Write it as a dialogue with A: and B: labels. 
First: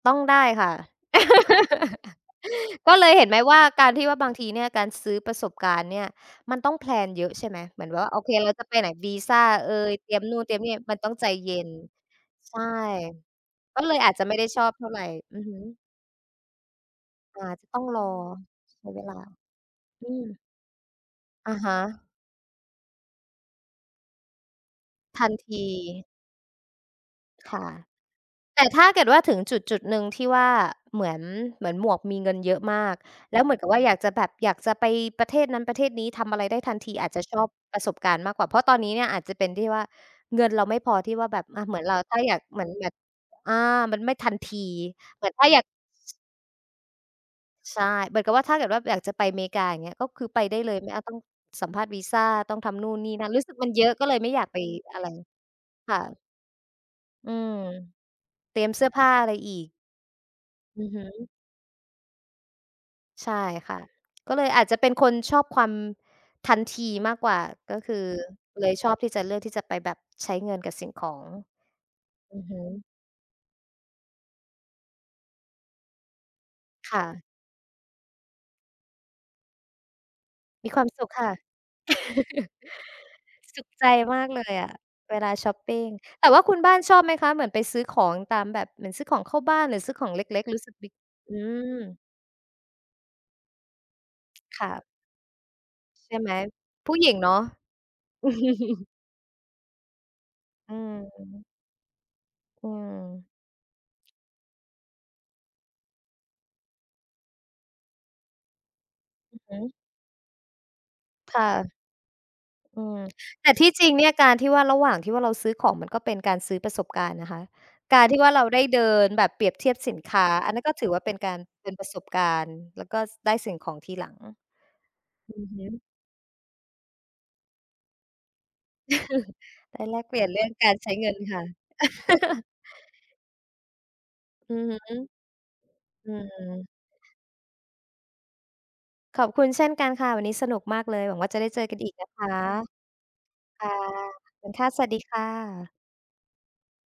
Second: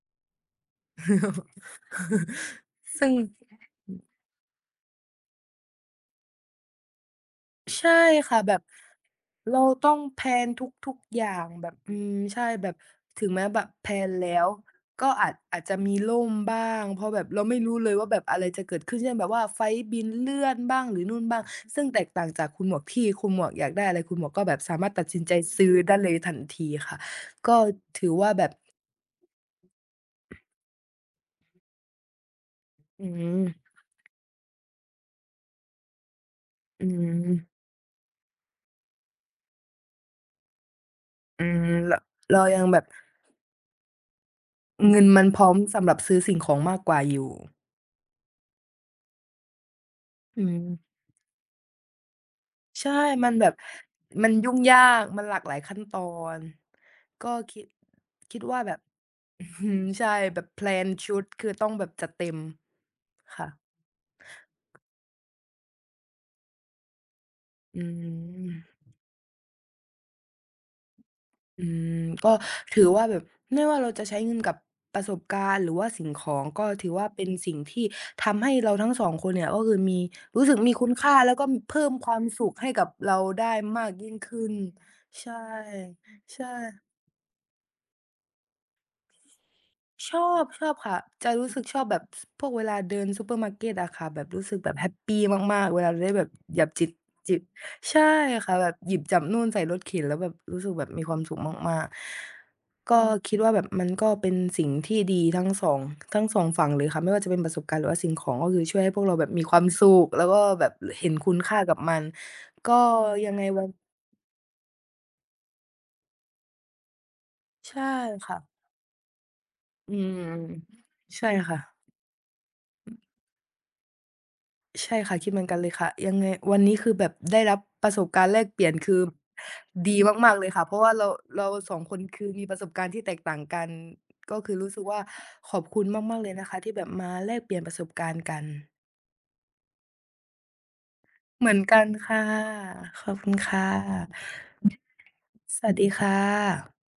A: ต้องได้ค่ะ ก็
B: ซ
A: เล
B: ึ่
A: ย
B: ง
A: เห็นไหมว่า การที่ว่าบางทีเนี่ย การซื้อประสบการณ์เนี่ย มันต้องแพลนเยอะใช่ไหม เห
B: ใ
A: ม
B: ช
A: ือ
B: ่
A: นแบบว่าโอเ
B: ค
A: ค
B: ่ะ
A: เร
B: แบ
A: า
B: บ
A: จะไปไหน วีซา
B: เรา
A: เอ
B: ต้อ
A: ย
B: ง
A: เตรี
B: แ
A: ย
B: พ
A: ม
B: ล
A: นู่น
B: น
A: เตรียมนี่
B: ทุ
A: มั
B: ก
A: นต้อง
B: ๆ อย
A: ใ
B: ่
A: จ
B: าง
A: เย็
B: แบ
A: น
B: บ อืม ใช่
A: ใช่
B: แบบถึงแม้แบบ
A: ก็
B: แพ
A: เล
B: ล
A: ยอ
B: น
A: าจจ
B: แ
A: ะ
B: ล้
A: ไม่ได้
B: ว
A: ชอบเท่าไร
B: ก็อาจ
A: อือฮ
B: อาจจ
A: ึ
B: ะมีล่มบ้าง เพราะแบบเรา
A: อา
B: ไม
A: จ
B: ่
A: จะ
B: รู้
A: ต้อ
B: เ
A: ง
B: ลย
A: ร
B: ว
A: อ
B: ่า แบบอะไรจะเก
A: ใ
B: ิ
A: ช
B: ด
A: ้
B: ขึ้
A: เ
B: น
A: ว
B: เช่
A: ลา
B: นแบบว่าไฟลต์บิ
A: อื
B: นเลื่
A: ม
B: อนบ้าง หรือนู่นบ้าง
A: อะฮ
B: ซึ่งแต
A: ะ
B: กต่างจากคุณหมวกที่ คุณหมวกอยากได้อะไร คุณหมวกก็แบบสามารถตัดสิ
A: ท
B: น
A: ั
B: ใจ
A: นที
B: ซื้อได้เลยทันทีค่ะ ก็
A: ค่ะ
B: ถือว่าแบบ
A: แต่ถ้าเกิดว่าถึงจุด ๆ หนึ่งที่ว่าเหมือน เหมือนหมวกมีเงินเยอะมาก
B: อื
A: แล้
B: ม
A: วเหมือนกับว่าอยากจะแบบ อยากจะไปประเทศนั้นประเทศนี้ทำอะไรได้ทัน
B: อื
A: ที อาจจะชอ
B: ม
A: บประสบการณ์มากกว่า เพราะตอนนี้เนี่ยอาจจะเป็นที่ว่า เงินเราไม่พอที่ว่าแบ
B: อื
A: บ อะ
B: ม
A: เหมือน
B: เ
A: เ
B: ร
A: รา
B: า
A: ถ้าอย
B: เร
A: า
B: า
A: ก
B: ย
A: เห
B: ั
A: มื
B: ง
A: อน
B: แบ
A: แ
B: บ
A: บบ อา มันไม่ทันที
B: เงินม
A: เ
B: ั
A: หมื
B: น
A: อน
B: พ
A: ถ
B: ร
A: ้า
B: ้อ
A: อ
B: ม
A: ยาก
B: สำหรับซื้อสิ่งของมากกว่า อยู่
A: ใช่ เหมือนกับว่าถ้าเกิดว่าอยากจะไปอเมริกาอย่างเงี้ย ก็คือ
B: อ
A: ไ
B: ื
A: ปได้เลย ไม่เอา ต
B: ม
A: ้องสัมภาษณ์วีซา ต้องทำน
B: ใช
A: ู
B: ่
A: ่นนี่น
B: ม
A: ั
B: ั
A: ่น
B: น
A: รู
B: แ
A: ้
B: บ
A: สึ
B: บ
A: กมันเยอะก็เลย
B: ม
A: ไ
B: ั
A: ม่
B: น
A: อยา
B: ย
A: ก
B: ุ่
A: ไ
B: ง
A: ป
B: ยา
A: อะ
B: ก
A: ไร
B: มันหลากหลายขั้น
A: ค
B: ต
A: ่
B: อ
A: ะ
B: น ก็
A: อืม
B: คิด คิด
A: เต
B: ว่า
A: รีย
B: แ
A: ม
B: บ
A: เ
B: บ
A: สื้อผ้าอะไร
B: อื้อ
A: อี
B: ฮ
A: ก
B: ือ ใช่ แบบแพล
A: อื
B: น
A: อฮ
B: ชุ
A: ึ
B: ดคือต้องแบบจัดเต็ม
A: ใช่
B: ค่ะ
A: ค่ะ ก็เลยอาจจะเป็นคนชอบความทันทีมากกว่า ก
B: อ
A: ็
B: ื
A: คือ
B: ม
A: เลยชอบที่จะเลือกที่จะไปแบบใช้เงินกับสิ่งของ
B: อืม ก็
A: อือฮึ
B: ถือว่าแบบไม่ว่าเราจะใช้เงินกับประสบการณ์ หรือว่าสิ่งของ ก็ถือ
A: ค่
B: ว่าเป
A: ะ
B: ็นสิ่งที่ทำให้เราทั้ง 2 คนเนี่ย ก็คือมี รู้สึก
A: ม
B: ม
A: ี
B: ี
A: คว
B: ค
A: าม
B: ุณ
A: ส
B: ค
A: ุข
B: ่า
A: ค
B: แ
A: ่
B: ล
A: ะ
B: ้วก็ ม เพิ่มความสุขให้กับเราได้
A: สุข
B: ม
A: ใจ
B: ากยิ่ง
A: มาก
B: ข
A: เล
B: ึ้น
A: ยอะ เว
B: ใช
A: ลา
B: ่
A: ช็อปปิง แต่
B: ใ
A: ว
B: ช
A: ่าคุณบ้าน
B: ่
A: ชอบไหมคะ เหมือนไปซื้อของตามแบบ เหมือนซื้อของเข้าบ้าน หรือซื้อขอ
B: ช
A: ง
B: อ
A: เล็ก ๆ รู้สึ
B: บ
A: ก
B: ๆ
A: ด
B: ค
A: ี?
B: ่ะ จะ
A: อื
B: รู้สึกชอบแบ
A: ม
B: บ พวกเวลาเดินซูเปอร์มาร์เกตอะค่ะ แบบรู้สึก
A: ค
B: แ
A: ่
B: บบ
A: ะ
B: แฮปปีมาก ๆ เวลาได้
A: ใช่
B: แบ
A: ไห
B: บ
A: ม?
B: หยาบจิ
A: ผู
B: บ
A: ้หญิงเน
B: จ
A: า
B: ิ
A: ะ
B: บ ใช่ค่ะ แบบหยิบจับนู่นใส่รถเข็น แล้วแบบ รู้สึ
A: อื
B: กแบบมีความสุข
A: อ
B: มาก
A: อื
B: ๆ ก็
A: อ
B: คิดว่าแบบ มันก็เป็นสิ่งที่ดีทั้ง 2 ทั้ง 2 ฝั่งเลยค่ะ ไม่ว่าจะเป็นประสบการณ์ หรือว่าสิ่งของก็คือช่วยให้พวกเราแบบ
A: อื
B: ม
A: อ
B: ี
A: ฮ
B: ความ
A: ึ
B: สุข แล้วก็แบบเห็นคุ
A: ค
B: ณ
A: ่
B: ค่าก
A: ะ
B: ับมัน ก็
A: อือ
B: ยังไง
A: แต่
B: ว
A: ท
B: ั
A: ี่
B: น
A: จริงเนี่ยการที่ว่าระหว่างที่ว่าเราซื้อของ มันก็เป็นการซื้อประสบการณ์นะคะ
B: ใช่
A: การที่
B: ค
A: ว่า
B: ่
A: เร
B: ะ
A: าได้เดินแบบเปรียบเทียบ
B: อ
A: ส
B: ื
A: ินค
B: ม
A: ้า อันนั้นก็ถือว่าเป็น
B: ใช่
A: การ
B: ค่
A: เป็
B: ะ
A: นประสบการณ์ แล้วก็ ส ได้สิ่งของทีหลัง
B: ใช่ค่ะ คิด
A: อื
B: เหมือ
A: อ
B: นกั
A: ฮ
B: นเลย
A: ึ
B: ค่ะ ยังไงวันนี้คือแบบได้รับประสบการณ์แลกเปลี่ยน คือ
A: ได้
B: ด
A: แล
B: ี
A: กเปลี่ย
B: ม
A: น
B: าก
A: เร
B: ๆ เ
A: ื
B: ล
A: ่อ
B: ย
A: ง
B: ค่ะ
A: ก
B: เ
A: า
B: พร
A: ร
B: าะว
A: ใช
B: ่า
A: ้
B: เร
A: เ
B: า
A: งินค
B: เ
A: ่
B: ร
A: ะ
B: า 2 คนคือมีประสบการณ์ที่แตกต่างกัน ก็คื
A: อื
B: อร
A: อ
B: ู้
A: ฮ
B: สึก
A: ึ
B: ว่า ขอบคุณ
A: อื
B: มาก ๆ เลยนะคะ
A: อ
B: ที่แบบมาแลกเปลี่ยนประสบการณ์กัน
A: ขอบคุณเช่นกันค่ะ วันนี้สนุกมากเลย หวังว่าจะได
B: เห
A: ้
B: มือ
A: เจ
B: น
A: อก
B: ก
A: ัน
B: ั
A: อ
B: น
A: ีกน
B: ค
A: ะค
B: ่ะ
A: ะ
B: ขอบคุณค
A: ค
B: ่ะ
A: ่ะ ขอบคุณค่ะ สวัสดีค่
B: สว
A: ะ
B: ัสดีค่ะ